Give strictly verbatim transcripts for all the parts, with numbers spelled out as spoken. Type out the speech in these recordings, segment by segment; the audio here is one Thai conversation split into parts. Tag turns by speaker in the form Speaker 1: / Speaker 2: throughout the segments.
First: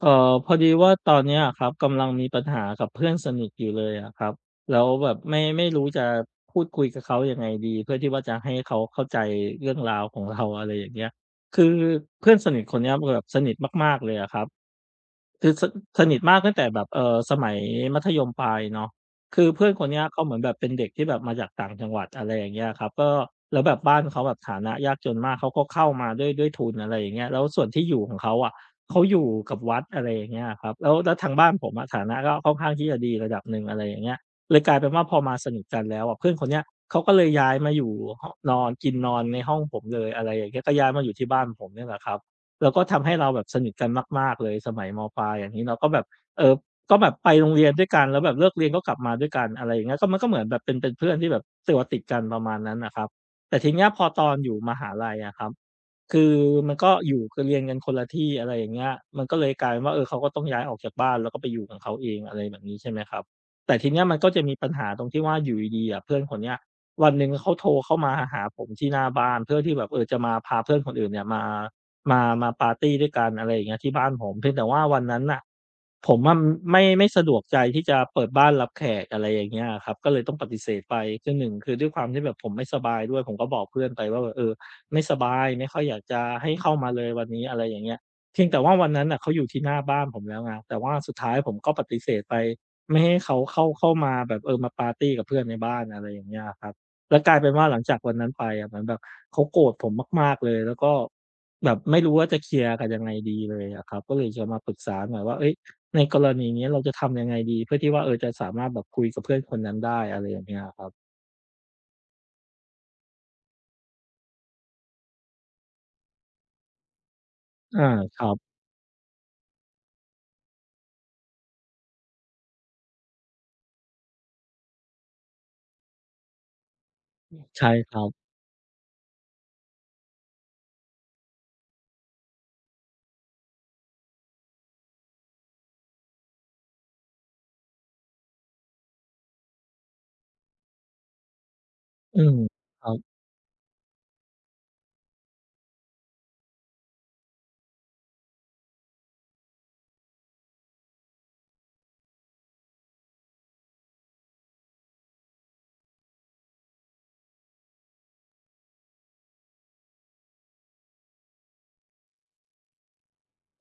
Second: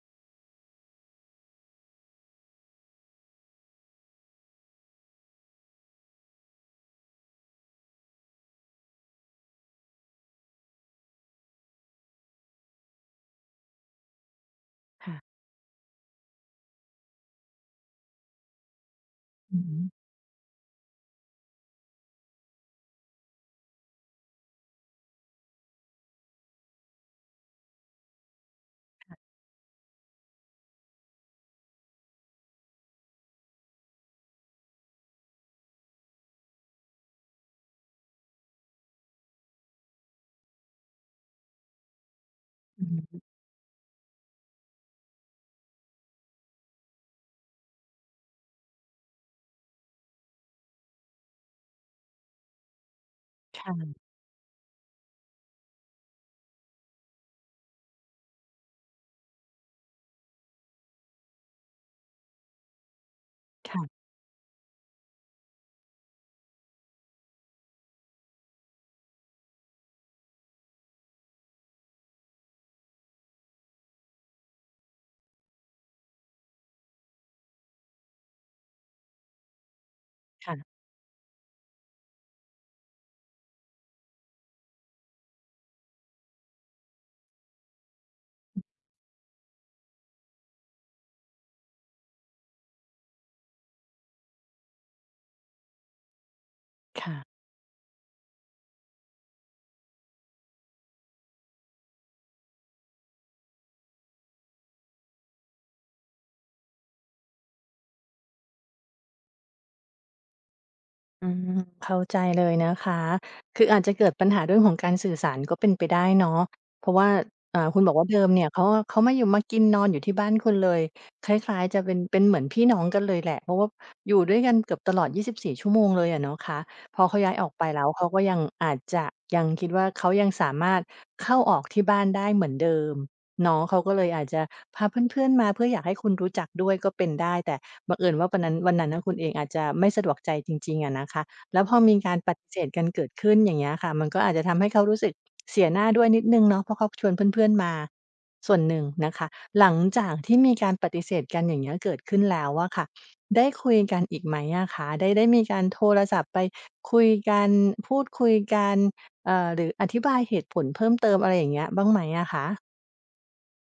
Speaker 1: เอ่อพอดีว่าตอนเนี้ยอะครับกำลังมีปัญหากับเพื่อนสนิทอยู่เลยอะครับแล้วแบบไม่ไม่รู้จะพูดคุยกับเขายังไงดีเพื่อที่ว่าจะให้เขาเข้าใจเรื่องราวของเราอะไรอย่างเงี้ยคือเพื่อนสนิทคนเนี้ยมันแบบสนิทมากๆเลยอะครับ
Speaker 2: ค่ะ
Speaker 1: คือสสนิทมากตั้งแต่แบบเอ่อสมัยมัธยมปลายเนาะคือ
Speaker 2: อือ
Speaker 1: เพื่อน
Speaker 2: ฮึ
Speaker 1: คนเนี้ยเขาเหมือนแบบเป็นเด็กที่แบบมาจากต่างจังหวัดอะไรอย่างเงี้ยครับก็แล้วแบบบ้านเขาแบบฐานะยากจนมากเขาก็เข้ามาด้วยด้วยทุนอะไรอย่างเงี้ยแล้วส่วนที่อยู่ของเขาอะเขาอยู่กับวัดอะไรอย่างเงี้ยครับแล้วแล้วทางบ้านผมอะฐานะก็ค่อนข้างที่จะดีระดับหนึ่งอะไรอย่างเงี้ยเลยกลายเป็นว่าพอมาสนิทกันแล้วอะเพื่อนคนเนี้ยเขาก็เลยย้ายมาอยู่หนอนกินนอนในห้องผมเลยอะไรอย่างเงี้ยก็ย้ายมาอยู่ที่บ้านผมเนี่ยแหละครับ แล้วก็
Speaker 2: อือฮ
Speaker 1: ทำให้
Speaker 2: ึ
Speaker 1: เราแบบสนิทกันมากๆเลยสมัยมปลายอย่างงี้เราก็แบบเอ่อก็แบบไปโรงเรียนด้วยกันแล้วแบบเลิกเรียนก็กลับมาด้วยกันอะไรอย่างเงี้ยก็มันก็เหมือนแบบเป็นเป็นเพื่อนที่แบบตัวติดกันประมาณนั้นน่ะครับแต่
Speaker 2: ค
Speaker 1: ทีเนี้ยพอ
Speaker 2: ่ะ
Speaker 1: ตอนอยู่มหาลัยอะครับคือมันก็อยู่คือเรียนกันคนละที่อะไรอย่างเงี้ยมันก็เลยกลายเป็นว่าเออเขาก็ต้องย้ายออกจากบ้านแล้วก็ไปอยู่ของเขาเองอะไรแบบนี้ใช่ไหมครับแต่ทีเนี้ย
Speaker 2: ค่ะ
Speaker 1: มันก็จะมีปัญหาตรงที่ว่าอยู่ดีๆอะเพื่อนคนเนี้ยวันหนึ่งเขาโทรเข้ามาหาผมที่หน้าบ้านเพื่อที่แบบเออจะมาพาเพื่อนคนอื่นเนี่ยมา มามาปาร์ตีด้วยกันอะไรอย่างเงี้ยที่บ้านผมเพียงแต่ว่าวันนั้นน่ะผมอะไม่ไม่สะดวกใจที่จะเปิดบ้านรับแขกอะไรอย่างเงี้ยอะครับก็เลยต้องปฏิเส
Speaker 2: ค่ะ
Speaker 1: ธไปคือหนึ่งคือด้วยความที่แบบผมไม่สบายด้วยผมก็บอกเพื่อนไปว่าแบบเออไม่สบายไม่ค่อยอยากจะให้เข้ามาเลยวันนี้อะไรอย่างเงี้ยเพียงแต่ว่าวันนั้นน่ะเขาอยู่ที่หน้าบ้านผมแล้วไงแต่ว่าสุดท้ายผมก็ปฏิเสธไปไม่ให้เขาเข้าเข้ามาแบบเออมาปาร์ตีกับเพื่อนในบ้านอะไรอย่างเงี้ยอะครับแล้วก
Speaker 2: ค่ะ
Speaker 1: ลายเป็นว่าหลังจากวันนั้นไปอะเหมือนแบบเขาโกรธผมมากๆเลยแล้วก็ แบบไม่รู้ว่าจะเคลียร์กันยังไงดีเลยอะครับก็เลยจะมาปรึกษาหน่อยว่าเอ้ยในกรณีนี้เราจะทำยังไงดีเพื่อที่ว่าเออจะสามารถแบบคุยกับเพื่อนคนนั้นได้อะไรอย่างเงี้ยอะครับ
Speaker 2: อืมเข้าใจเลยนะคะคืออาจจะเกิดปัญหาเรื่องของการสื่อสารก็เป็นไปได้เนาะเพราะว่าอ่าคุณ
Speaker 1: อา
Speaker 2: บอกว่า
Speaker 1: ค
Speaker 2: เดิ
Speaker 1: รั
Speaker 2: มเนี่ย
Speaker 1: บ
Speaker 2: เขาเขามาอยู่มากินนอนอยู่ที่บ้านคุณเลยคล้ายๆจะเป็นเป็นเหมือนพี่น้องกันเลยแหละเพราะว่าอยู่ด้วยกันเกือบตลอดยี่สิบสี่ชั่วโมงเลยอะเนาะคะพอเขาย้ายออกไป
Speaker 1: ใช่
Speaker 2: แล้ว
Speaker 1: ครั
Speaker 2: เขาก็
Speaker 1: บ
Speaker 2: ยังอาจจะยังคิดว่าเขายังสามารถเข้าออกที่บ้านได้เหมือนเดิม เนาะเขาก็เลยอาจจะพาเพื่อนๆมาเพื่ออยากให้คุณรู้จักด้วยก็เป็นได้แต่บังเอิญว่าวันนั้นวันนั้นน่ะคุณเองอาจจะไม่สะดวกใจจริงๆอะนะคะแล้วพอมีกา
Speaker 1: อื
Speaker 2: รป
Speaker 1: ม
Speaker 2: ฏิเสธ
Speaker 1: ค
Speaker 2: กัน
Speaker 1: รั
Speaker 2: เกิด
Speaker 1: บ
Speaker 2: ขึ้นอย่างเงี้ยค่ะมันก็อาจจะทำให้เขารู้สึกเสียหน้าด้วยนิดหนึ่งเนาะเพราะเขาชวนเพื่อนๆมาส่วนหนึ่งนะคะหลังจากที่มีการปฏิเสธกันอย่างเงี้ยเกิดขึ้นแล้วอะค่ะได้คุยกันอีกไหมอะคะได้ได้มีการโทรศัพท์ไปคุยกันพูดคุยกันเอ่อหรืออธิบายเหตุผลเพิ่มเติมอะไรอย่างเงี้ยบ้างไหมอะคะ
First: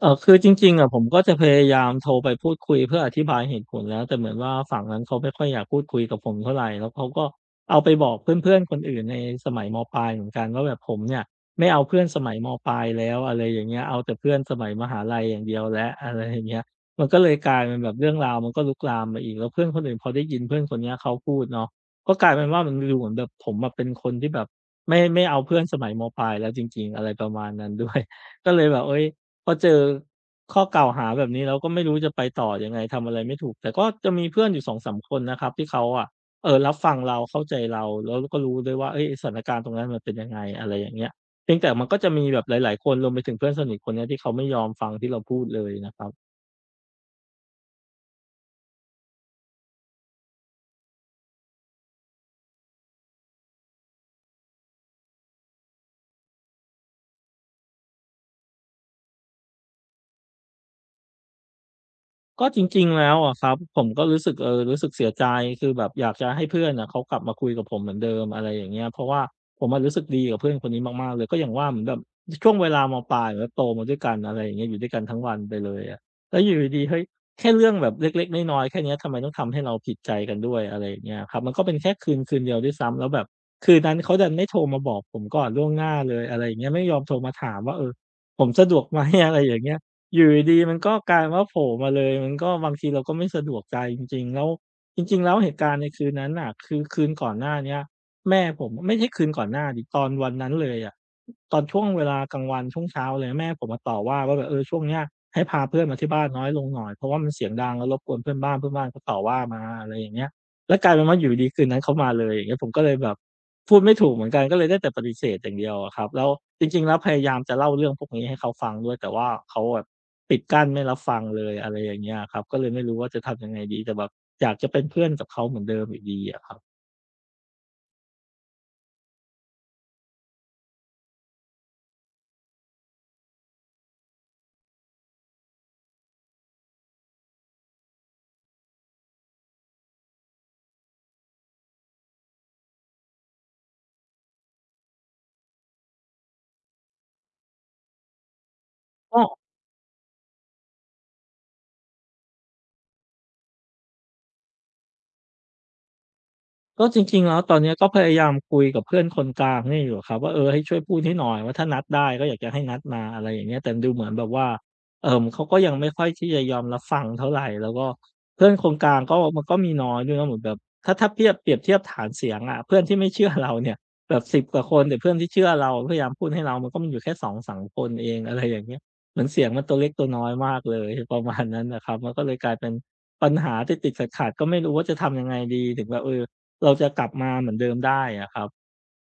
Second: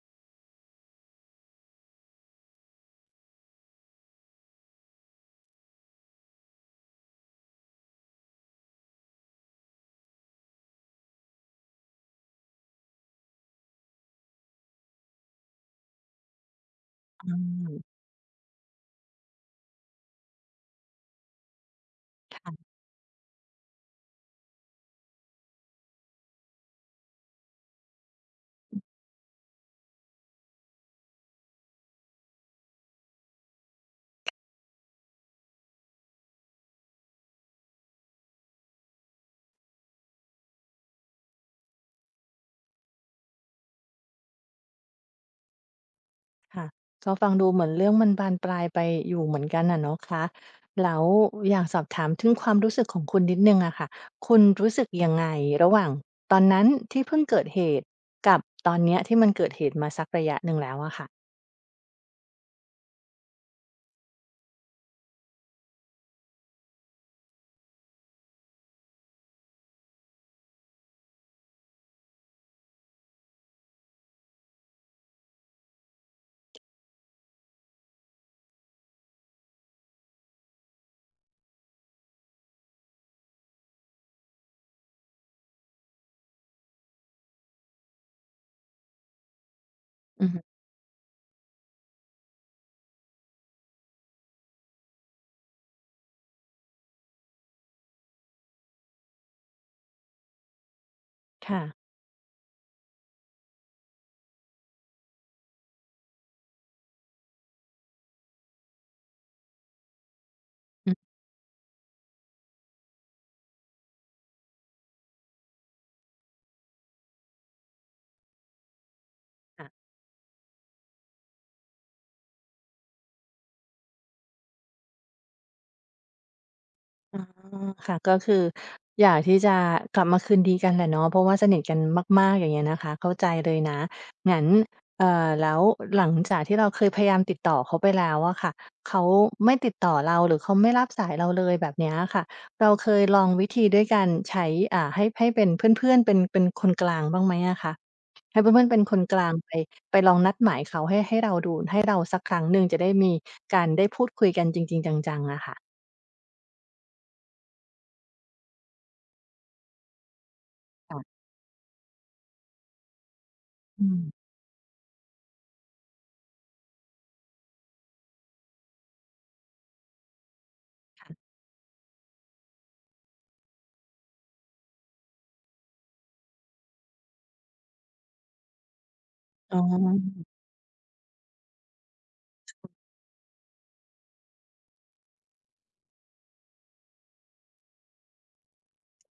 Speaker 1: เอ่อคือจริงๆอะผมก็จะพยายามโทรไปพูดคุยเพื่ออธิบายเหตุผลแล้วแต่เหมือนว่าฝั่งนั้นเขาไม่ค่อยอยากพูดคุยกับผมเท่าไรแล้วเขาก็เอาไปบอกเพื่อนๆคนอื่นในสมัยมปลายเหมือนกันว่าแบบผมเนี่ยไม่เอาเพื่อนสมัยมปลายแล้วอะไรอย่างเงี้ยเอาแต่เพื่อนสมัยมหาลัยอย่างเดียวแล้วอะไรอย่างเงี้ยมันก็เลย
Speaker 2: อื
Speaker 1: กลายเป็นแบบ
Speaker 2: ม
Speaker 1: เรื่องราวมันก็ลุกลามมาอีกแล้วเพื่อนคนอื่นพอได้ยินเพื่อนคนเนี้ยเขาพูดเนาะก็กลายเป็นว่ามันดูเหมือนแบบผมอะเป็นคนที่แบบไม่ไม่เอาเพื่อนสมัยมปลายแล้วจริงๆอะไรประมาณนั้นด้วย ก็เลยแบบเฮ้ย พอเจอข้อกล่าวหาแบบนี้แล้วก็ไม่รู้จะไปต่อยังไงทำอะไรไม่ถูกแต่ก็จะมีเพื่อนอยู่สองถึงสามคนนะครับที่เขาอะเอ่อรับฟังเราเข้าใจเราแล้วก็รู้ด้วยว่าเฮ้ยสถานการณ์ตรงนั้นมันเป็นยังไงอะไรอย่างเงี้ยเพียงแต่มันก็จะมีแบบหลายๆคนรวมไปถึงเพื่อนสนิทคนเนี้ยที่เขาไม่ยอมฟังที่เราพูดเลยนะครับ
Speaker 2: ค่ะก็ฟังดูเหมือนเรื่องมันบานปลายไปอยู่เหมือนกันน่ะเนาะคะแล้วอยากสอบถามถึงความรู้สึกของคุณนิดหนึ่งอะค่ะคุณรู้สึกยังไงระหว่างตอนนั้นที่เพิ่งเกิดเหตุกับตอนเนี้ยที่มันเกิดเหตุมาสักระยะหนึ่งแล้วอะค่ะ
Speaker 1: ก็จริงๆแล้วอะครับผมก็รู้สึกเออรู้สึกเสียใจคือแบบอยากจะให้เพื่อนน่ะเขากลับมาคุยกับผมเหมือนเดิมอะไรอย่างเงี้ยเพราะว่าผมอะรู้สึกดีกับเพื่อนคนนี้มากๆเลยก็อย่างว่าเหมือนแบบช่วงเวลามปลายเหมือนแบบโตมาด้วยกันอะไรอย่างเงี้ยอยู่ด้วยกันทั้งวันไปเลยอะแล้วอยู่ดีๆเฮ้ยแค่เรื่องแบบเล็กๆน้อยๆแค่เนี้ยทำไมต้องทำให้เราผิดใจกันด้วยอะไรอย่างเงี้ยครับมันก็เป็นแค่คืนคืนเดียวด้วยซ้ำแล้วแบบคืนนั้นเขาดันไม่โทรมาบอกผมก่อนล่วงหน้าเลยอะไรอย่างเงี้ยไม่ยอมโทรมาถามว่าเออผมสะดวกไหม อะไรอย่างเงี้ย อยู่
Speaker 2: อือฮึ
Speaker 1: ดีๆมันก็กลายว่าโผล่มาเลยมันก็บางทีเราก็ไม่สะดวกใจจริงๆแล้วจริงๆแล้วเหตุการณ์ในคืนนั้นน่ะคือคืนก่อนหน้าเนี้ยแม่ผมไม่ใช่คืนก่อนหน้าดิตอนวันนั้นเลยอะตอ
Speaker 2: ค่ะ
Speaker 1: นช่วงเวลากลางวันช่วงเช้าเลยแม่ผมมาต่อว่าว่าแบบเออช่วงเนี้ยให้พาเพื่อนมาที่บ้านน้อยลงหน่อยเพราะว่ามันเสียงดังแล้วรบกวนเพื่อนบ้านเพื่อนบ้านเขาต่อว่ามาอะไรอย่างเงี้ยแล้วก
Speaker 2: อื
Speaker 1: ลายเป็น
Speaker 2: ม
Speaker 1: ว่าอยู่ดีๆคืนนั้นเขามาเลยอย่างเงี้ยผมก็เลยแบบพูดไม่ถูกเหมือนกันก็เลยได้แต่ปฏิเสธอย่างเดียวอะครับแล้วจริงๆแล้วพยายามจะเล่าเรื่องพวกนี้ให้เขาฟังด้วยแต่ว่าเขาแบบ
Speaker 2: ค่ะ
Speaker 1: ปิดกั้นไม่รับฟังเลยอะไรอย่างเงี้ยครับก็เลยไม่รู้ว่าจะทำยังไงดีแต่แบบอยากจะเป็นเพื่อนกับเขาเหมือนเดิมอยู่ดีอะครับ
Speaker 2: อ๋อค่ะก็คืออยากที่จะกลับมาคืนดีกันแหละเนาะเพราะว่าสนิทกันมากๆอย่างเงี้ยนะคะเข้าใจเลยนะงั้นเอ่อแล้วหลังจากที่เราเคยพยายามติดต่อเขาไปแล้วอะค่ะเขาไม่ติดต่อเราหรือเขาไม่รับสายเราเลยแบบเนี้ยอะค่ะเราเคยลองวิธีด้วยการใช้อ่าให้ให้เป็นเพื่อนๆเป็นเป็นคนกลางบ้างไหมอะคะให้เพื่อนๆเป็นคนกลางไปไปลองนัดหมายเขาให้ให้เราดูให้เราสักครั้งหนึ่งจะได้มีการได้พูดคุยกันจริงๆจังๆอะค่ะ
Speaker 1: ก็จริงๆแล้วตอนเนี้ยก็พยายามคุยกับเพื่อนคนกลางนี่อยู่ครับว่าเออให้ช่วยพูดให้
Speaker 2: ค่ะ
Speaker 1: หน่อยว่าถ้านัดได้ก็อยากจะให้นัดมาอะไรอย่างเงี้ยแต่
Speaker 2: อื
Speaker 1: ดูเห
Speaker 2: ม
Speaker 1: มือนแบบว่าเอ่อเขาก็ยังไม่ค่อยที่จะยอมรับฟังเท่าไรแล้วก็เพื่อนคนกลางก็มันก็มีน้อยด้วยนะเหมือนแบบถ้าถ้าเทียบเปรียบเทียบฐานเสียงอะเพื่อนที่ไม่เชื่อเราเนี่ยแบบสิบกว่าคนแต่เพื่อนที่เชื่อเราพยายามพูดให้เรามันก็มีอยู่แค่สองสามคนเองอะไรอย่างเงี้ยเหมือนเสียง
Speaker 2: อ๋
Speaker 1: มั
Speaker 2: อ
Speaker 1: นตัวเล็กตัวน้อยมากเลยประมาณนั้นน่ะครับมันก็เลยกลายเป็นปัญหาติดๆขัดๆก็ไม่รู้ว่าจะทำยังไงดีถึงแบบเออ เราจะกลับมาเหมือนเดิมได้อะครับ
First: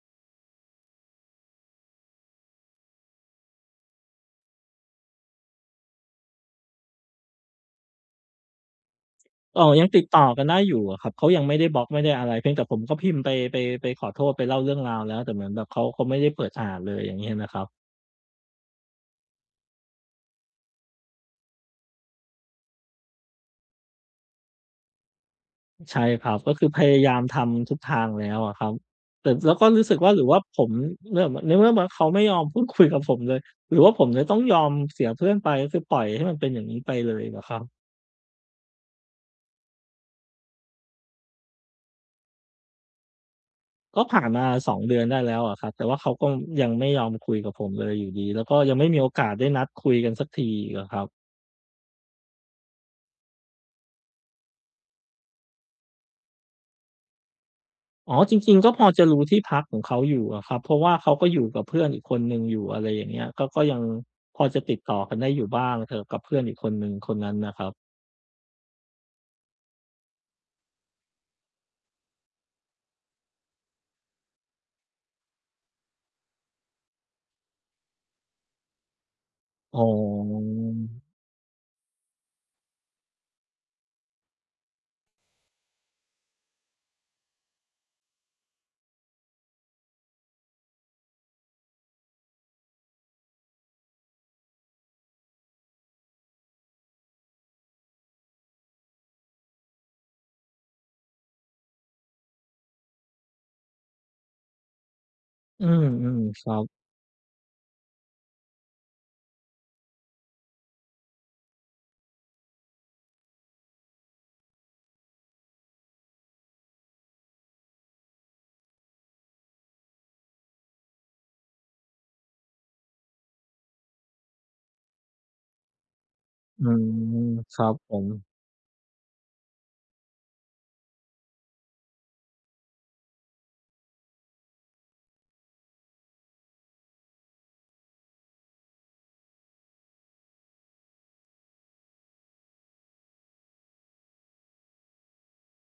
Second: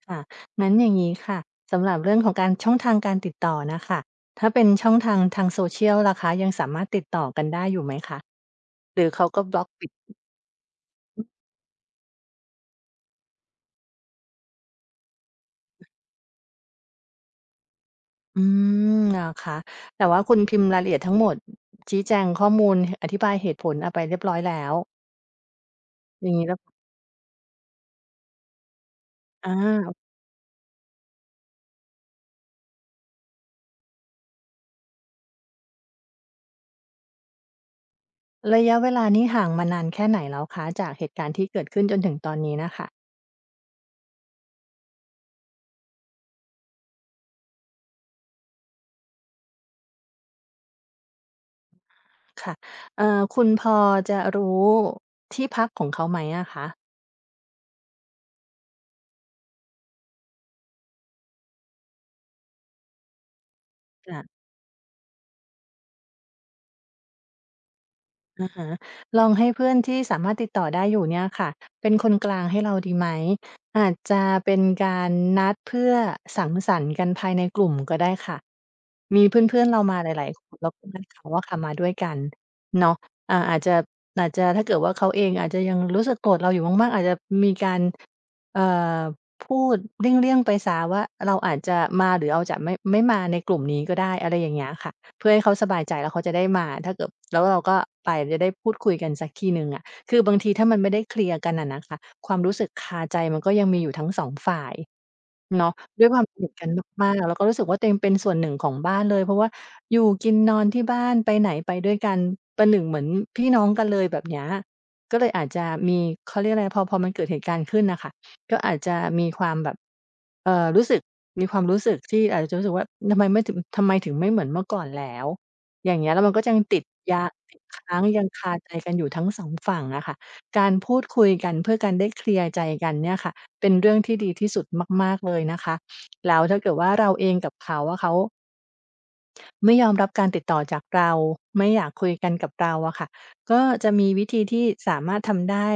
Speaker 2: ค่ะงั้นอย่างนี้ค่ะสำหรับเรื่องของการช่องทางการติดต่อน่ะค่ะถ้าเป็นช่องทางทาง social ล่ะคะยังสามารถติดต่อกันได้อยู่ไหมคะหรือเขาก็บล็
Speaker 1: เอ่
Speaker 2: อก
Speaker 1: อยั
Speaker 2: ปิ
Speaker 1: ง
Speaker 2: ด
Speaker 1: ติดต่อกันได้อยู่อะครับเขายังไม่ได้บล็อกไม่ได้อะไรเพียงแต่ผมก็พิมพ์ไปไปไปขอโทษไปเล่าเรื่องราวแล้วแต่เหมือนแบบเขาเขาไม่ได้เปิดอ่านเลยอย่างเงี้ยนะครับ
Speaker 2: อืมเหรอคะแต่ว่าคุณพิมพ์รายละเอียดทั้งหมดชี้แจงข้อมูลอธิบายเหตุผลอะไปเรียบร้อยแล้ว
Speaker 1: ใช่ค
Speaker 2: อ
Speaker 1: รั
Speaker 2: ย่าง
Speaker 1: บ
Speaker 2: งี้
Speaker 1: ก็
Speaker 2: แล้ว
Speaker 1: คือพยายามทำทุกทางแล้วอะครับแต่
Speaker 2: อ
Speaker 1: แล้วก็รู้สึก
Speaker 2: า
Speaker 1: ว่าหรือว่าผมเนื่องในเมื่อว่าเขาไม่ยอมพูดคุยกับผมเลยหรือว่าผมจะต้องยอมเสียเพื่อนไปก็คือปล่อยให้มันเป็นอย่างนี้ไปเลยเหรอครับ
Speaker 2: ระยะเวลานี้ห่างมานานแค่ไหนแล้วคะจากเหตุการณ์ที่เกิดขึ้นจนถึงตอนนี้น่ะค่ะ
Speaker 1: ก็ผ่านมาสองเดือนได้แล้วอะครับแต่ว่าเขาก็ยังไม่ยอมคุยกับผมเลยอยู่ดีแล้วก็ยังไม่มีโอกาสได้นัดคุยกันสักทีอีกอะครับ
Speaker 2: ค่ะเอ่อคุณพอจะรู้ที่พักของเขาไหมอะคะ
Speaker 1: อ๋อจริงๆก็พอจะรู้ที่พักของเขาอยู่อะครับเพราะว่าเขาก็อยู่กับเพื่อนอีกคนหนึ่งอยู่อะไรอย่างเงี้ยก็ก็ยังพ
Speaker 2: ค่ะ
Speaker 1: อจะติดต่อกันได้อยู่บ้างเถอะกับเพื่อนอีกคนหนึ่งคนนั้นนะครับ
Speaker 2: อะฮะลองให้เพื่อนที่สามารถติดต่อได้อยู่เนี่ยค่ะเป็นคนกลางให้เราดีไหมอาจจะเป็นการนัดเพื่อสังสรรค์กันภายในกลุ่มก็ได้ค่ะมีเพื่อนๆ
Speaker 1: อ๋
Speaker 2: เรามาหลายๆค
Speaker 1: อ
Speaker 2: นแล้วก็นัดเขาว่าค่ะมาด้วยกันเนาะอ่าอาจจะอาจจะถ้าเกิดว่าเขาเองอาจจะยังรู้สึกโกรธเราอยู่มากๆอาจจะมีการเอ่อพูดเลี่ยงๆไปสว่าเราอาจจะมาหรือเราจะไม่ไม่มาในกลุ่มนี้ก็ได้อะไรอย่างเงี้ยค่ะ เพื่อให้เขาสบายใจแล้วเขาจะได้มาถ้าเกิดแล้วเราก็ไปจะได้พูดคุยกันสักทีหนึ่งอะคือบางทีถ้ามันไม่ได้เคลียร์กันอะนะคะความรู้สึกคาใจมันก็ยังมีอยู่ทั้งสองฝ่าย
Speaker 1: อื
Speaker 2: เนาะด้วยค
Speaker 1: ม
Speaker 2: วามส
Speaker 1: ๆค
Speaker 2: นิท
Speaker 1: รั
Speaker 2: กัน
Speaker 1: บ
Speaker 2: มากๆแล้วก็รู้สึกว่าตัวเองเป็นส่วนหนึ่งของบ้านเลยเพราะว่าอยู่กินนอนที่บ้านไปไหนไปด้วยกันประหนึ่งเหมือนพี่น้องกันเลยแบบเนี้ยก็เลยอาจจะมีเขาเรียกอะไรพอพอมันเกิดเหตุการณ์ขึ้นน่ะค่ะ ก็อาจจะมีความแบบเอ่อรู้สึกมีความรู้สึกที่อาจจะรู้สึกว่าทำไมไม่ถึงทำไมถึงไม่เหมือนเมื่อก่อนแล้วอย่างเงี้ยแล้วมันก็ยัง
Speaker 1: อื
Speaker 2: ติดยา
Speaker 1: มค
Speaker 2: ติด
Speaker 1: รับผ
Speaker 2: ค้าง
Speaker 1: ม
Speaker 2: ยังคาใจกันอยู่ทั้งสองฝั่งอะค่ะการพูดคุยกันเพื่อการได้เคลียร์ใจกันเนี่ยค่ะเป็นเรื่องที่ดีที่สุดมากๆเลยนะคะแล้วถ้าเกิดว่าเราเองกับเขาอะเขา ไม่ยอมรับการติดต่อจากเราไม่อยากคุยกันกับเราอะค่ะก็จะมีวิธีที่สามารถทำได้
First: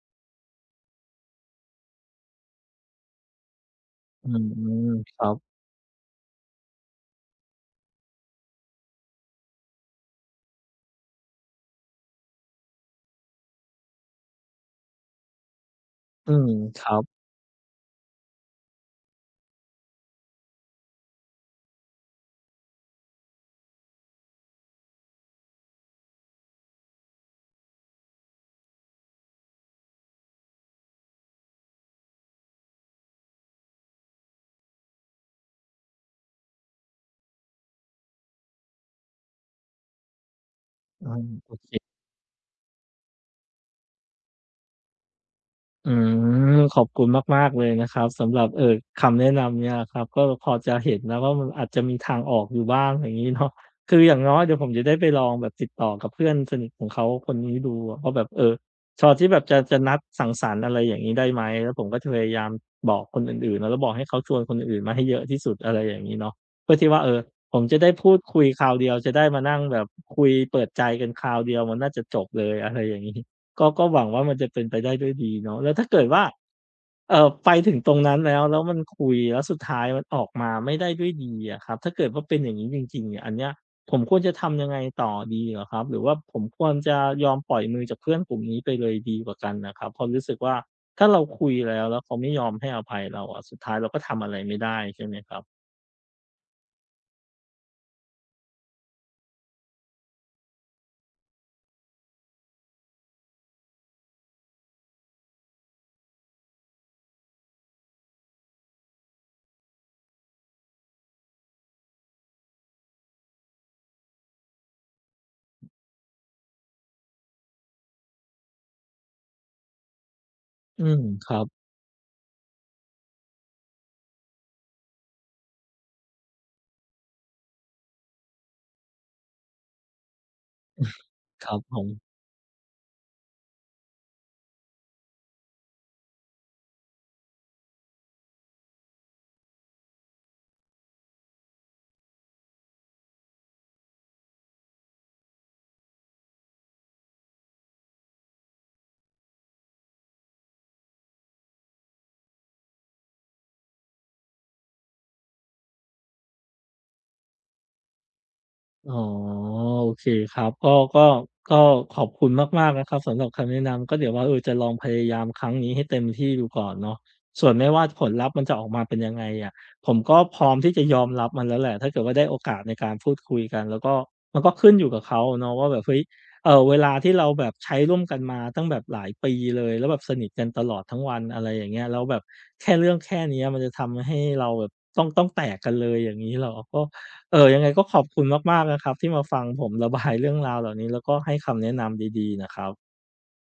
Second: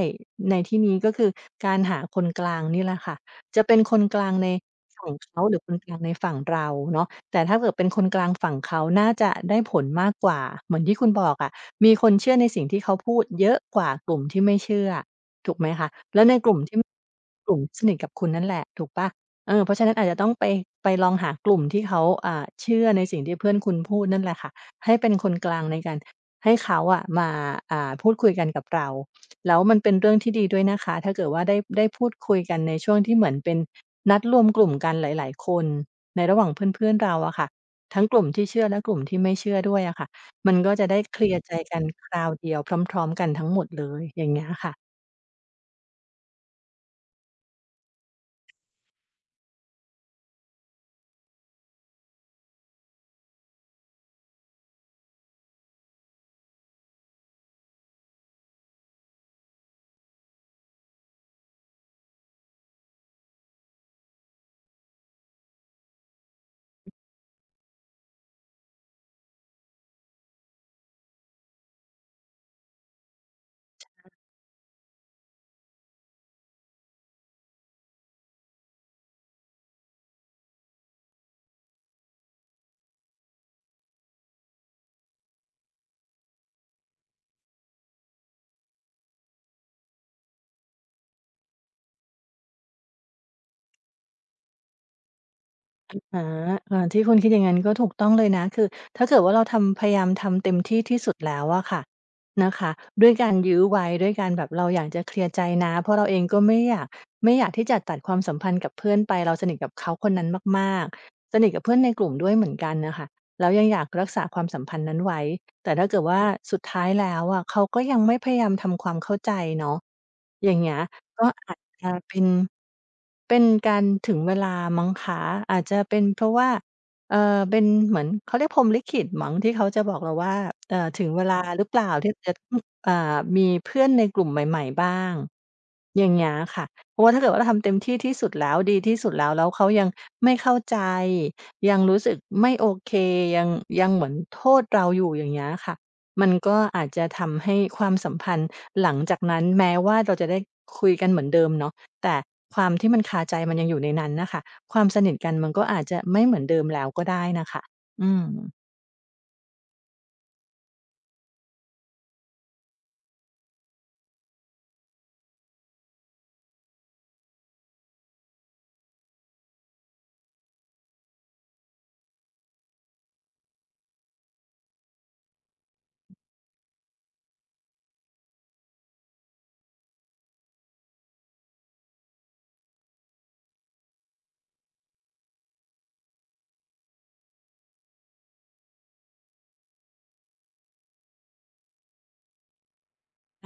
Speaker 2: ในที่นี้ก็คือการหาคนกลางนี่แหละค่ะจะเป็นคนก
Speaker 1: อื
Speaker 2: ลางใน
Speaker 1: ม
Speaker 2: ฝั่
Speaker 1: ค
Speaker 2: ง
Speaker 1: รั
Speaker 2: เขาห
Speaker 1: บ
Speaker 2: รือคนกลางในฝั่งเราเนาะแต่ถ้าเกิดเป็นคนกลางฝั่งเขาน่าจะได้ผลมากกว่าเหมือนที่คุณบอกอะมีคนเชื่อในสิ่งที่เขาพูดเยอะกว่ากลุ่มที่ไม่เชื่อถูกไหมคะแล้ว
Speaker 1: อื
Speaker 2: ในก
Speaker 1: ม
Speaker 2: ลุ่มที่
Speaker 1: ครับ
Speaker 2: กลุ่มที่สนิทกับคุณนั่นแหละถูกเปล่า เออเพราะฉะนั้นอาจจะต้องไปไปลองหากลุ่มที่เขาอ่าเชื่อในสิ่งที่เพื่อนคุณพูดนั่นแหละค่ะให้เป็นคนกลางในการให้เขาอะมาอ่าพูดคุยกันกับเราแล้วมันเป็นเรื่องที่ดีด้วยนะคะถ้าเกิดว่าได้ได้พูดคุยกันในช่วงที่เหมือนเป็นนัดรวมกลุ่มกันหลายๆคนในระหว่างเพื่อนๆเราอะค่ะทั้งกลุ่มที่เชื่อและกลุ่มที่ไม่เชื่อด้วยอะค่ะมันก็จะได้
Speaker 1: อื
Speaker 2: เค
Speaker 1: ม
Speaker 2: ลียร์
Speaker 1: โอ
Speaker 2: ใจ
Speaker 1: เค
Speaker 2: กันคราวเดียวพร้อมๆกันทั้งหมดเลยอย่างเงี้ยค่ะ
Speaker 1: อืมขอบคุณมากๆเลยนะครับสำหรับเอ่อคำแนะนำเนี่ยครับก็พอจะเห็นแล้วว่ามันอาจจะมีทางออกอยู่บ้างอย่างงี้เนาะคืออย่างน้อยเดี๋ยวผมจะได้ไปลองแบบติดต่อกับเพื่อนสนิทของเขาคนนี้ดูอะว่าแบบเอ่อพอที่แบบจะจะนัดสังสรรค์อะไรอย่างงี้ได้ไหมแล้วผมก็จะพยายามบอกคนอื่นๆแล้วบอกให้เขาชวนคนอื่นๆมาให้เยอะที่สุดอะไรอย่างงี้เนาะเพื่อที่ว่าเอ่อผมจะได้พูดคุยคราวเดียวจะได้มานั่งแบบคุยเปิดใจกันคราวเดียวมันน่าจะจบเลยอะไรอย่างงี้ ก็ก็หวังว่ามันจะเป็นไปได้ด้วยดีเนาะแล้วถ้าเกิดว่าเอ่อไปถึงตรงนั้นแล้วแล้วมันคุยแล้วสุดท้ายมันออกมาไม่ได้ด้วยดีอะครับถ้าเกิดว่าเป็นอย่างงี้จริงๆเนี่ยอันเนี้ยผมควรจะทำยังไงต่อดีเหรอครับหรือว่าผมควรจะยอมปล่อยมือจากเพื่อนกลุ่มนี้ไปเลยดีกว่ากันน่ะครับเพราะรู้สึกว่าถ้าเราคุยแล้วแล้วเขาไม่ยอมให้อภัยเราอะสุดท้ายเราก็ทำอะไรไม่ได้ใช่ไหมครับ
Speaker 2: อาการที่คุณคิดอย่างงั้นก็ถูกต้องเลยนะคือถ้าเกิดว่าเราทำพยายามทำเต็มที่ที่สุดแล้วอะค่ะนะคะด้วยการยื้อไว้ ด้วยการแบบเราอยากจะเคลียร์ใจนะเพราะเราเองก็ไม่อยากไม่อยากที่จะตัดความสัมพันธ์กับเพื่อนไป เราสนิทกับเขาคนนั้นมากๆสนิทกับเพื่อนในกลุ่มด้วยเหมือนกันน่ะค่ะแล้วยังอยากรักษาความสัมพันธ์นั้นไว้แต่ถ้าเกิดว่าสุดท้ายแล้วอะเขาก็ยังไม่พยายามทำความเข้าใจเนาะอย่างเงี้ย
Speaker 1: อืม
Speaker 2: ก็
Speaker 1: ครับ
Speaker 2: อาจ อาเป็นเป็นการถึงเวลามั้งคะอาจจะเป็นเพราะว่าเอ่อเป็นเหมือนเขาเรียกพรหมลิขิตมั้งที่เขาจะบอกเราว่าเอ่อถึงเวลา
Speaker 1: ครับ
Speaker 2: หรือ
Speaker 1: ผ
Speaker 2: เปล่าที่
Speaker 1: ม
Speaker 2: จะอออ่ามีเพื่อนในกลุ่มใหม่ๆบ้างอย่างเงี้ยค่ะเพราะว่าถ้าเกิดว่าเราทำเต็มที่ที่สุดแล้วดีที่สุดแล้วแล้วเขายังไม่เข้าใจยังรู้สึกไม่โอเคยังยังเหมือนโทษเราอยู่อย่างเงี้ยค่ะมันก็อาจจะทำให้ความสัมพันธ์ หลังจากนั้นแม้ว่าเราจะได้คุยกันเหมือนเดิมเนาะแต่ความที่มันคาใจมันยังอยู่ในนั้นน่ะค่ะความสนิทกันมันก็อาจจะไม่เหมือนเดิมแล้วก็ได้น่ะค่ะอืม
Speaker 1: อ๋อโอเคครับก็ก็ก็ขอบคุณมากๆนะครับสำหรับคำแนะนำก็เดี๋ยวว่าเออจะลองพยายามครั้งนี้ให้เต็มที่ดูก่อนเนาะส่วนไม่ว่าผลลัพธ์มันจะออกมาเป็นยังไงอะผมก็พร้อมที่จะยอมรับมันแล้วแหละถ้าเกิดว่าได้โอกาสในการพูดคุยกันแล้วก็มันก็ขึ้นอยู่กับเขาอะเนาะว่าแบบเฮ้ยเอ่อเวลาที่เราแบบใช้ร่วมกันมาตั้งแบบหลายปีเลยแล้วแบบสนิทกันตลอดทั้งวันอะไรอย่างเงี้ยแล้วแบบแค่เรื่องแค่เนี้ยมันจะทำให้เราแบบต้องต้องแตกกันเลยอย่างงี้เหรอก็ เอ่อยังไงก็ขอบคุณมากๆนะครับที่มาฟัง ผมระบายเรื่องราวเหล่านี้แล้วก็ให้คำแนะนำดีๆนะครับ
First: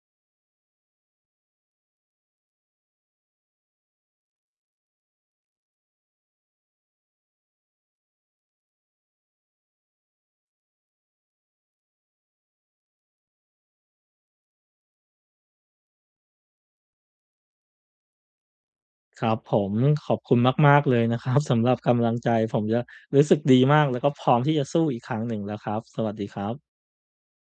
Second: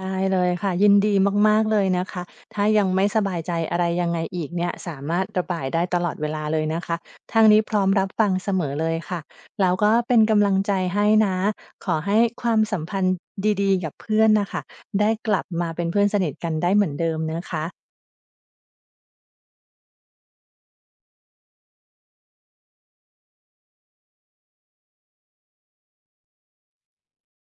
Speaker 2: ได้เลยค่ะยินดีมากๆเลยนะคะถ้ายังไม่สบายใจอะไรยังไงอีกเนี่ยสามารถระบายได้ตลอดเวลาเลยนะคะทางนี้พร้อมรับฟังเสมอเลยค่ะแล้วก็เป็นกำลังใจให้นะขอให้ความสัมพันธ์ดีๆกับเพื่อนน่ะค่ะได้กลับมาเป็นเพื่อนสนิทกันได้เหมือนเดิมนะคะ
Speaker 1: ครับผมขอบคุณมากๆเลยนะครับ สำหรับกำลังใจผมจะรู้สึกดีมากแล้วก็พร้อมที่จะสู้อีกครั้งหนึ่งแล้วครับสวัสดีครับ